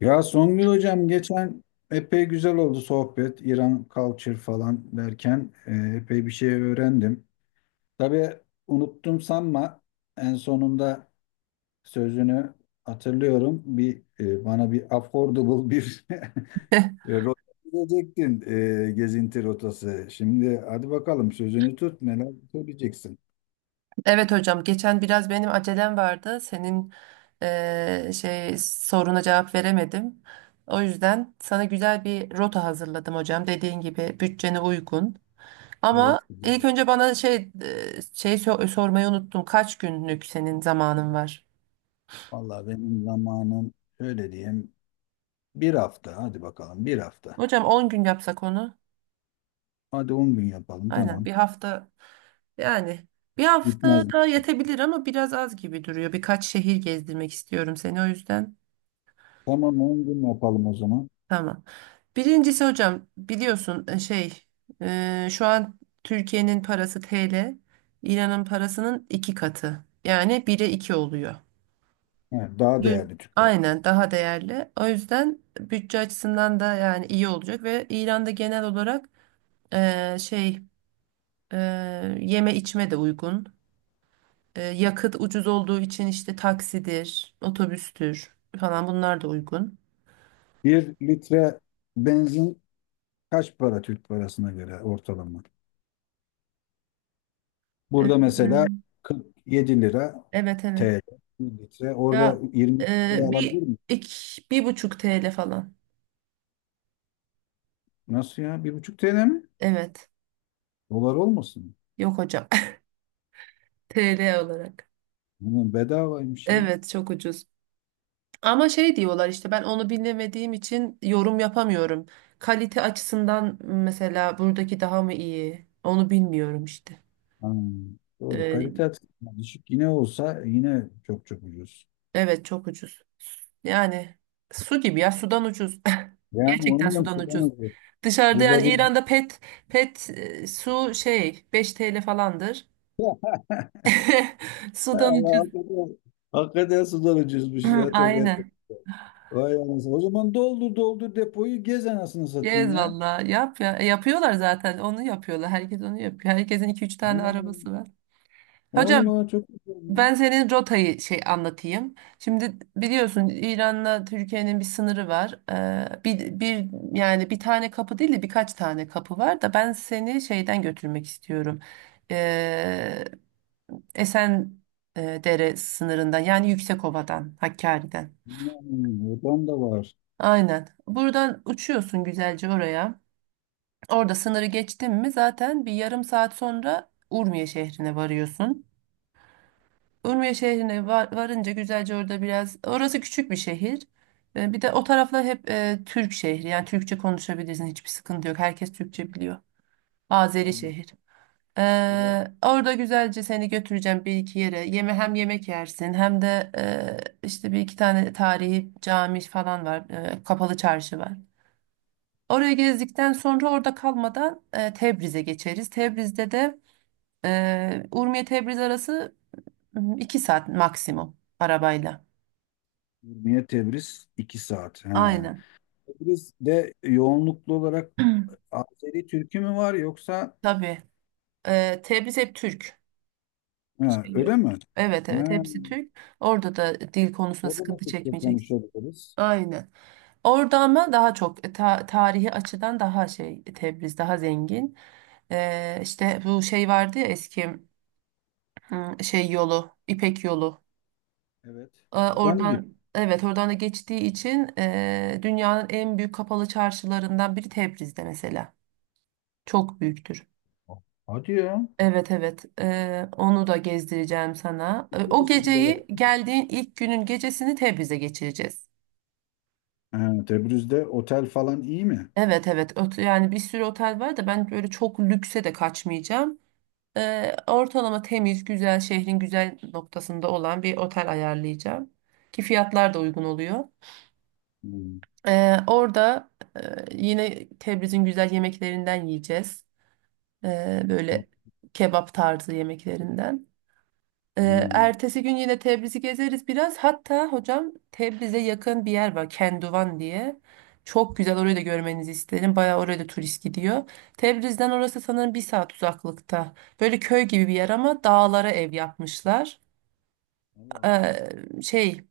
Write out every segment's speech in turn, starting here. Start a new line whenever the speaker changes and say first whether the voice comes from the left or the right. left: Ya Songül hocam, geçen epey güzel oldu sohbet. İran culture falan derken epey bir şey öğrendim. Tabii unuttum sanma, en sonunda sözünü hatırlıyorum. Bana bir affordable bir rota diyecektin, gezinti rotası. Şimdi hadi bakalım, sözünü tut, neler söyleyeceksin.
right: Evet hocam, geçen biraz benim acelem vardı. Senin şey soruna cevap veremedim. O yüzden sana güzel bir rota hazırladım hocam. Dediğin gibi bütçene uygun.
left: Evet
right: Ama ilk
left: hocam.
right: önce bana şey şey sormayı unuttum. Kaç günlük senin zamanın var?
left: Vallahi benim zamanım, öyle diyeyim, bir hafta, hadi bakalım bir hafta.
right: Hocam 10 gün yapsak onu.
left: Hadi 10 gün yapalım,
right: Aynen
left: tamam.
right: bir hafta yani bir hafta
left: Gitmez.
right: da yetebilir ama biraz az gibi duruyor. Birkaç şehir gezdirmek istiyorum seni o yüzden.
left: Tamam, 10 gün yapalım o zaman.
right: Tamam. Birincisi hocam biliyorsun şey şu an Türkiye'nin parası TL, İran'ın parasının iki katı. Yani bire iki oluyor.
left: Evet, daha
right: Evet.
left: değerli Türk parası.
right: Aynen daha değerli. O yüzden bütçe açısından da yani iyi olacak ve İran'da genel olarak şey e, yeme içme de uygun. Yakıt ucuz olduğu için işte taksidir, otobüstür falan bunlar da uygun.
left: Bir litre benzin kaç para Türk parasına göre ortalama?
right: E,
left: Burada mesela 47 lira
right: Evet evet.
left: TL bir litre. Orada
right: Ya
left: 20 liraya alabilir
right: bir
left: miyim?
right: iki, 1,5 TL falan.
left: Nasıl ya? 1,5 TL mi?
right: Evet.
left: Dolar olmasın?
right: Yok hocam. TL olarak.
left: Bunun bedavaymış ya.
right: Evet çok ucuz. Ama şey diyorlar işte ben onu bilmediğim için yorum yapamıyorum. Kalite açısından mesela buradaki daha mı iyi? Onu bilmiyorum işte.
left: Ha, doğru. Kalite
right: E,
left: açısından düşük yine olsa yine çok çok ucuz.
right: evet çok ucuz. Yani su gibi ya sudan ucuz.
left: Yani
right: Gerçekten
left: onu da
right: sudan ucuz.
left: sıkamıyoruz.
right: Dışarıda
left: Burada
right: yani
left: bir
right: İran'da pet su şey 5 TL falandır. Sudan
left: Allah,
right: ucuz.
left: hakikaten, hakikaten sudan ucuzmuş ya, çok et.
right: Aynen.
left: Vay anasını. O zaman doldur doldur depoyu, gez anasını satayım
right: Gez
left: ya.
right: valla. Yap ya. Yapıyorlar zaten. Onu yapıyorlar. Herkes onu yapıyor. Herkesin iki üç tane
left: Vallahi,
right: arabası var. Hocam
left: vallahi çok güzel.
right: ben senin rotayı şey anlatayım. Şimdi biliyorsun İran'la Türkiye'nin bir sınırı var. Bir, bir yani bir tane kapı değil de birkaç tane kapı var da ben seni şeyden götürmek istiyorum. Ee, Esen Dere sınırından yani Yüksekova'dan, Hakkari'den.
left: Yani, oradan da var.
right: Aynen. Buradan uçuyorsun güzelce oraya. Orada sınırı geçtin mi zaten bir yarım saat sonra Urmiye şehrine varıyorsun. Urmiye şehrine varınca güzelce orada biraz, orası küçük bir şehir. Bir de o taraflar hep Türk şehri, yani Türkçe konuşabilirsin, hiçbir sıkıntı yok. Herkes Türkçe biliyor. Azeri
left: Yani
right: şehir. E,
left: Irak,
right: orada güzelce seni götüreceğim bir iki yere. Hem yemek yersin hem de işte bir iki tane tarihi cami falan var. Kapalı çarşı var. Oraya gezdikten sonra orada kalmadan Tebriz'e geçeriz. Tebriz'de de Urmiye-Tebriz arası 2 saat maksimum arabayla.
left: Ürmiye, Tebriz 2 saat. He.
right: Aynen.
left: Tebriz'de yoğunluklu olarak Azeri Türk'ü mü var, yoksa?
right: Tabii. Tebriz hep Türk.
left: Ha,
right: Şey yok.
left: öyle mi?
right: Evet evet,
left: Ha,
right: hepsi Türk. Orada da dil konusunda
left: orada da
right: sıkıntı
left: Türkçe
right: çekmeyeceksin.
left: konuşabiliriz.
right: Aynen. Orada ama daha çok tarihi açıdan daha şey Tebriz daha zengin. E, işte bu şey vardı ya eski şey yolu İpek yolu.
left: Evet.
right: E,
left: Oradan mı gidiyor?
right: Oradan evet oradan da geçtiği için dünyanın en büyük kapalı çarşılarından biri Tebriz'de mesela. Çok büyüktür.
left: Hadi ya.
right: Evet evet. Onu da gezdireceğim sana. O geceyi, geldiğin ilk günün gecesini Tebriz'de geçireceğiz.
left: Ha, Tebrüz'de otel falan iyi mi?
right: Evet evet. Yani bir sürü otel var da ben böyle çok lükse de kaçmayacağım. Ortalama temiz, güzel, şehrin güzel noktasında olan bir otel ayarlayacağım. Ki fiyatlar da uygun oluyor.
left: Hmm.
right: Orada e, yine Tebriz'in güzel yemeklerinden yiyeceğiz. Ee,
left: O-
right: böyle kebap tarzı yemeklerinden. Ee,
left: Hmm.
right: ertesi gün yine Tebriz'i gezeriz biraz. Hatta hocam, Tebriz'e yakın bir yer var, Kenduvan diye. Çok güzel, orayı da görmenizi isterim. Bayağı oraya da turist gidiyor. Tebriz'den orası sanırım bir saat uzaklıkta. Böyle köy gibi bir yer ama dağlara ev yapmışlar.
left: Allah Allah.
right: Ee, şey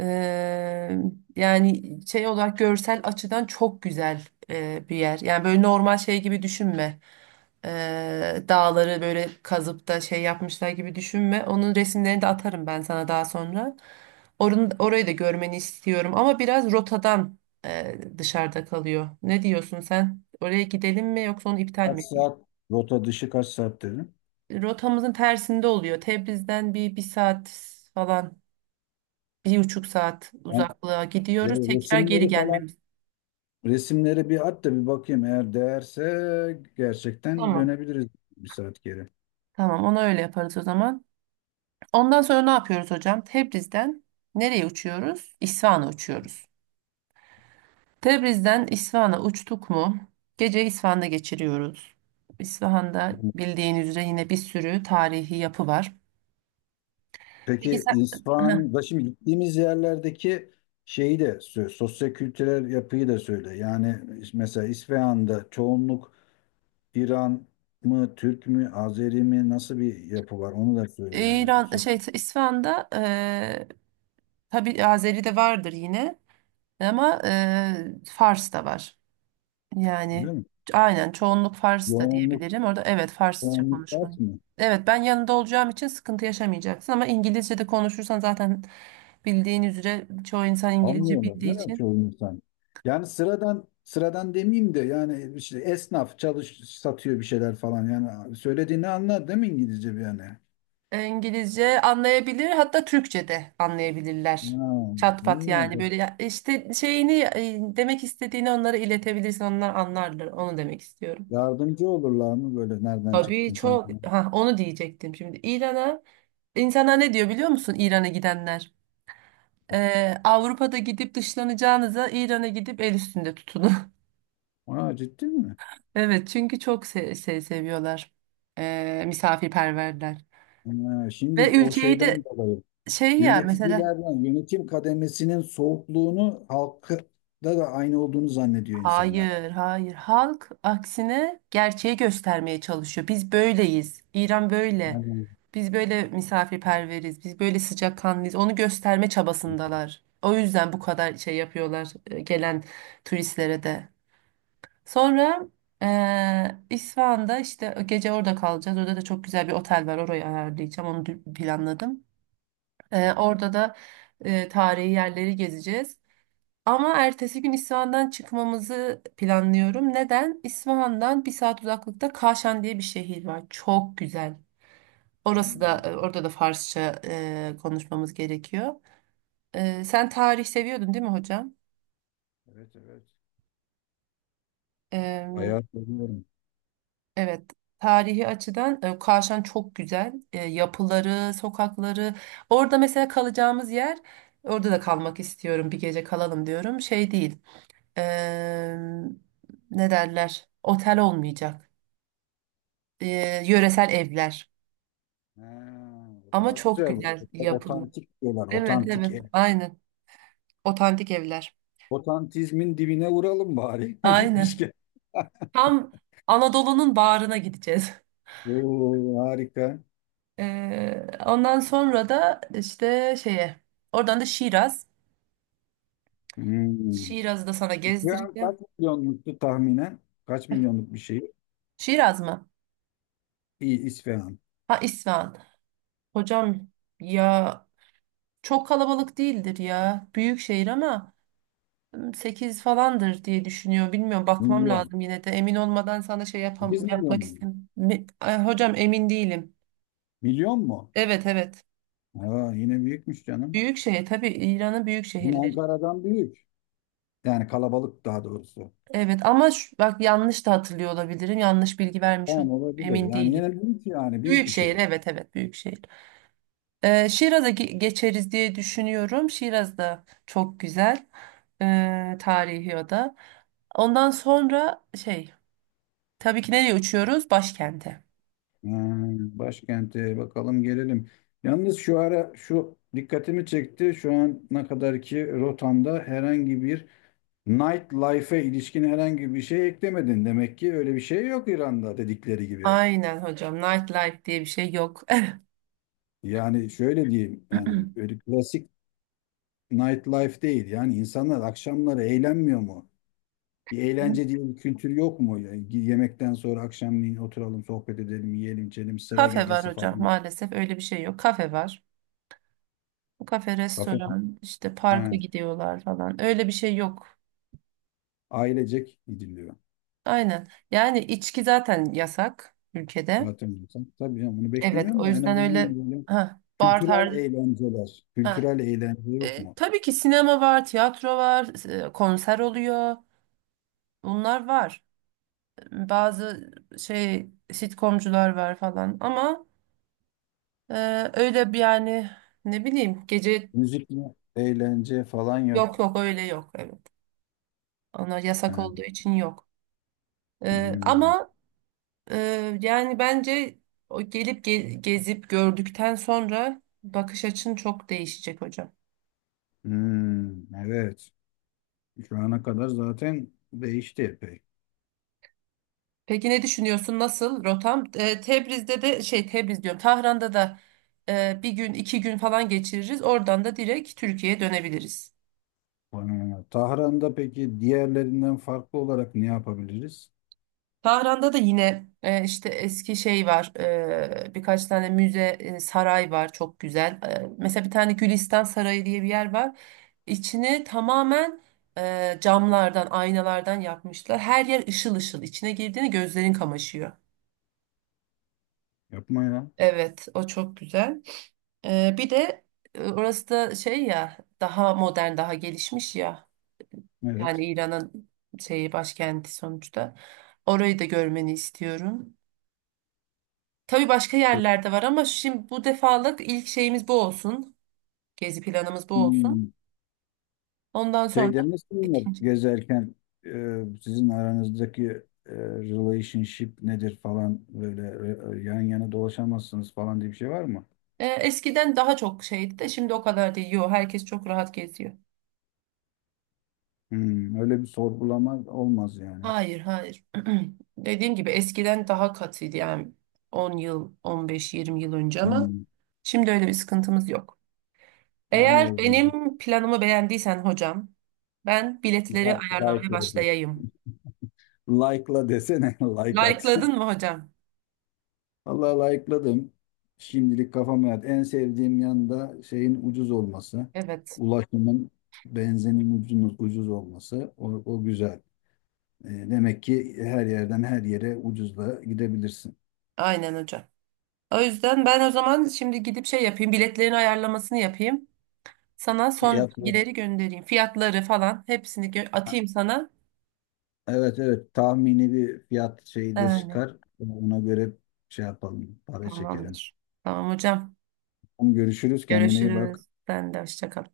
right: Eee, yani şey olarak görsel açıdan çok güzel bir yer. Yani böyle normal şey gibi düşünme. Dağları böyle kazıp da şey yapmışlar gibi düşünme. Onun resimlerini de atarım ben sana daha sonra. Orayı da görmeni istiyorum ama biraz rotadan dışarıda kalıyor. Ne diyorsun sen? Oraya gidelim mi yoksa onu iptal mi
left: Kaç
right: edeyim?
left: saat? Rota dışı kaç saat dedim.
right: Rotamızın tersinde oluyor. Tebriz'den bir saat falan, 1,5 saat
left: Ben
right: uzaklığa gidiyoruz. Tekrar geri
left: resimleri falan.
right: gelmemiz.
left: Resimleri bir at da bir bakayım. Eğer değerse gerçekten
right: Tamam.
left: dönebiliriz, bir saat geri.
right: Tamam, ona öyle yaparız o zaman. Ondan sonra ne yapıyoruz hocam? Tebriz'den nereye uçuyoruz? İsfahan'a uçuyoruz. Tebriz'den İsfahan'a uçtuk mu? Gece İsfahan'da geçiriyoruz. İsfahan'da
left: Hmm.
right: bildiğin üzere yine bir sürü tarihi yapı var. Peki
left: Peki
right: sen... Heh.
left: İsfahan'da şimdi gittiğimiz yerlerdeki şeyi de sosyo-kültürel yapıyı da söyle. Yani mesela İsfahan'da çoğunluk İran mı, Türk mü, Azeri mi, nasıl bir yapı var onu da söyle yani.
right: İran şey İsfahan'da tabii Azeri de vardır yine ama Fars da var.
left: Öyle
right: Yani
left: mi?
right: aynen çoğunluk Fars da
left: Yoğunluk,
right: diyebilirim. Orada evet Farsça
left: yoğunluk şart
right: konuşmak.
left: mı?
right: Evet, ben yanında olacağım için sıkıntı yaşamayacaksın ama İngilizce de konuşursan zaten bildiğin üzere çoğu insan İngilizce
left: Anlıyorlar.
right: bildiği
left: Ne
right: için
left: yapıyor insan? Yani sıradan sıradan demeyeyim de, yani işte esnaf çalış satıyor bir şeyler falan, yani söylediğini anlar değil mi İngilizce bir yani?
right: İngilizce anlayabilir, hatta Türkçe de
left: Ha,
right: anlayabilirler. Çat
left: iyi
right: pat
left: ya
right: yani
left: bu.
right: böyle işte şeyini demek istediğini onlara iletebilirsin, onlar anlarlar onu demek istiyorum.
left: Yardımcı olurlar mı, böyle nereden
right: Tabii,
left: çıktın sen
right: çok
left: falan?
right: ha, onu diyecektim. Şimdi İran'a insanlar ne diyor biliyor musun, İran'a gidenler? Avrupa'da gidip dışlanacağınıza İran'a gidip el üstünde tutunun.
left: Aa, ciddi mi?
right: Evet, çünkü çok şey seviyorlar. Misafirperverler.
left: Ha,
right: Ve
left: şimdi o
right: ülkeyi
left: şeyden
right: de
left: dolayı
right: şey ya mesela,
left: yöneticilerden yönetim kademesinin soğukluğunu halkta da aynı olduğunu zannediyor insanlar.
right: hayır hayır, halk aksine gerçeği göstermeye çalışıyor. Biz böyleyiz. İran böyle.
left: Anladım.
right: Biz böyle misafirperveriz. Biz böyle sıcakkanlıyız. Onu gösterme çabasındalar. O yüzden bu kadar şey yapıyorlar gelen turistlere de. Sonra İsfahan'da işte gece orada kalacağız. Orada da çok güzel bir otel var. Orayı ayarlayacağım. Onu planladım. Eee,
left: Evet.
right: orada da tarihi yerleri gezeceğiz. Ama ertesi gün İsfahan'dan çıkmamızı planlıyorum. Neden? İsfahan'dan bir saat uzaklıkta Kaşan diye bir şehir var. Çok güzel. Orası da
left: Hmm.
right: orada da Farsça konuşmamız gerekiyor. Sen tarih seviyordun değil mi hocam?
left: Evet, evet. Bayağı seviyorum.
right: Evet, tarihi açıdan Kavşan çok güzel. Yapıları, sokakları. Orada mesela kalacağımız yer, orada da kalmak istiyorum. Bir gece kalalım diyorum. Şey değil. e, ne derler? Otel olmayacak. E, yöresel evler.
left: Ha, bu
right: Ama
left: daha
right: çok
left: güzel. Bak.
right: güzel yapılı.
left: Otantik diyorlar.
right: Evet,
left: Otantik
right: evet.
left: ev.
right: Aynen. Otantik evler.
left: Otantizmin dibine vuralım bari.
right: Aynen.
left: Gitmişken.
right: Tam Anadolu'nun bağrına gideceğiz.
left: Oo, harika.
right: Ondan sonra da işte şeye. Oradan da Şiraz.
left: Hmm.
right: Şiraz'ı da sana
left: İsfahan
right: gezdireceğim.
left: kaç milyonluktu tahminen? Kaç milyonluk bir şey?
right: Şiraz mı?
left: İyi İsfahan.
right: Ha, İsfahan. Hocam ya çok kalabalık değildir ya. Büyük şehir ama 8 falandır diye düşünüyor. Bilmiyorum, bakmam
left: Milyon.
right: lazım yine de. Emin olmadan sana şey
left: 8 milyon
right: yapmak
left: mu?
right: istemiyorum. Hocam emin değilim.
left: Milyon mu?
right: Evet evet.
left: Aa, yine büyükmüş canım.
right: Büyük şehir, tabii İran'ın büyük
left: Bizim
right: şehirleri.
left: Ankara'dan büyük. Yani kalabalık daha doğrusu.
right: Evet ama bak, yanlış da hatırlıyor olabilirim. Yanlış bilgi vermiş
left: Tamam,
right: olabilirim.
left: olabilir.
right: Emin
left: Yani
right: değilim.
left: yine büyük, yani büyük
right: Büyük
left: bir
right: şehir,
left: şehir.
right: evet evet, büyük şehir. Şiraz'a geçeriz diye düşünüyorum. Şiraz da çok güzel. Tarihi o da. Ondan sonra şey, tabii ki nereye uçuyoruz? Başkente.
left: Hmm, başkente bakalım gelelim. Yalnız şu ara şu dikkatimi çekti. Şu ana kadarki rotamda herhangi bir nightlife'e ilişkin herhangi bir şey eklemedin. Demek ki öyle bir şey yok İran'da, dedikleri gibi.
right: Aynen hocam. Nightlife diye bir şey yok.
left: Yani şöyle diyeyim, yani öyle klasik nightlife değil. Yani insanlar akşamları eğlenmiyor mu? Bir eğlence diye bir kültür yok mu? Yani yemekten sonra akşamleyin oturalım, sohbet edelim, yiyelim, içelim, sıra
right: Kafe var
left: gecesi
right: hocam,
left: falan.
right: maalesef öyle bir şey yok. Kafe var. Kafe,
left: Kafe,
right: restoran, işte
left: ha,
right: parka gidiyorlar falan. Öyle bir şey yok.
left: ailecek gidiliyor.
right: Aynen. Yani içki zaten yasak ülkede.
left: Zaten diyorsan. Tabii canım, bunu
right: Evet,
left: beklemiyorum
right: o
left: da en
right: yüzden öyle,
left: azından böyle
right: ha, bar
left: kültürel
right: tarzı.
left: eğlenceler.
right: Ha,
left: Kültürel eğlence yok mu?
right: Tabii ki sinema var, tiyatro var, konser oluyor. Bunlar var. Bazı şey sitcomcular var falan ama e, öyle bir yani, ne bileyim, gece
left: Müzikle eğlence falan
right: yok.
left: yok.
right: Yok, öyle yok, evet. Ona yasak
left: Yani,
right: olduğu için yok.
left: hmm,
right: Ama yani bence o gelip gezip gördükten sonra bakış açın çok değişecek hocam.
left: hmm, evet. Şu ana kadar zaten değişti epey.
right: Peki ne düşünüyorsun? Nasıl rotam? Tebriz'de de şey Tebriz diyorum. Tahran'da da bir gün iki gün falan geçiririz. Oradan da direkt Türkiye'ye dönebiliriz.
left: Bana göre. Tahran'da peki diğerlerinden farklı olarak ne yapabiliriz?
right: Tahran'da da yine işte eski şey var. Birkaç tane müze, saray var, çok güzel. Mesela bir tane Gülistan Sarayı diye bir yer var. İçini tamamen camlardan, aynalardan yapmışlar. Her yer ışıl ışıl. İçine girdiğinde gözlerin kamaşıyor.
left: Yapma ya.
right: Evet, o çok güzel. Bir de orası da şey ya, daha modern, daha gelişmiş ya,
left: Evet.
right: yani İran'ın şeyi başkenti sonuçta, orayı da görmeni istiyorum. Tabii başka yerlerde var ama şimdi bu defalık ilk şeyimiz bu olsun, gezi planımız bu olsun,
left: Hmm.
right: ondan sonra
left: Şey demesinler
right: ikinci.
left: gezerken, sizin aranızdaki relationship nedir falan, böyle yan yana dolaşamazsınız falan diye bir şey var mı?
right: Eskiden daha çok şeydi de şimdi o kadar değil yo, herkes çok rahat geziyor.
left: Hmm, öyle bir sorgulama olmaz yani.
right: Hayır hayır, dediğim gibi eskiden daha katıydı, yani 10 yıl, 15-20 yıl önce ama
left: Hmm,
right: şimdi öyle bir sıkıntımız yok.
left: yani iyi
right: Eğer
left: o zaman.
right: benim planımı beğendiysen hocam, ben biletleri ayarlamaya
left: Like'la des.
right: başlayayım.
left: Like'la desene, like at.
right: Like'ladın mı hocam?
left: Vallahi like'ladım. Şimdilik kafama yat. En sevdiğim yanda şeyin ucuz olması.
right: Evet,
left: Ulaşımın, benzinin ucuz, ucuz olması. O güzel. Demek ki her yerden her yere ucuzla gidebilirsin.
right: aynen hocam. O yüzden ben o zaman şimdi gidip şey yapayım, biletlerin ayarlamasını yapayım. Sana son
left: Ya,
right: bilgileri göndereyim. Fiyatları falan hepsini atayım sana.
left: evet evet tahmini bir fiyat şeyi de
right: Yani,
left: çıkar. Ona göre şey yapalım, para çekelim.
right: tamamdır. Tamam hocam.
left: Tamam, görüşürüz. Kendine iyi bak.
right: Görüşürüz. Sen de hoşça kal.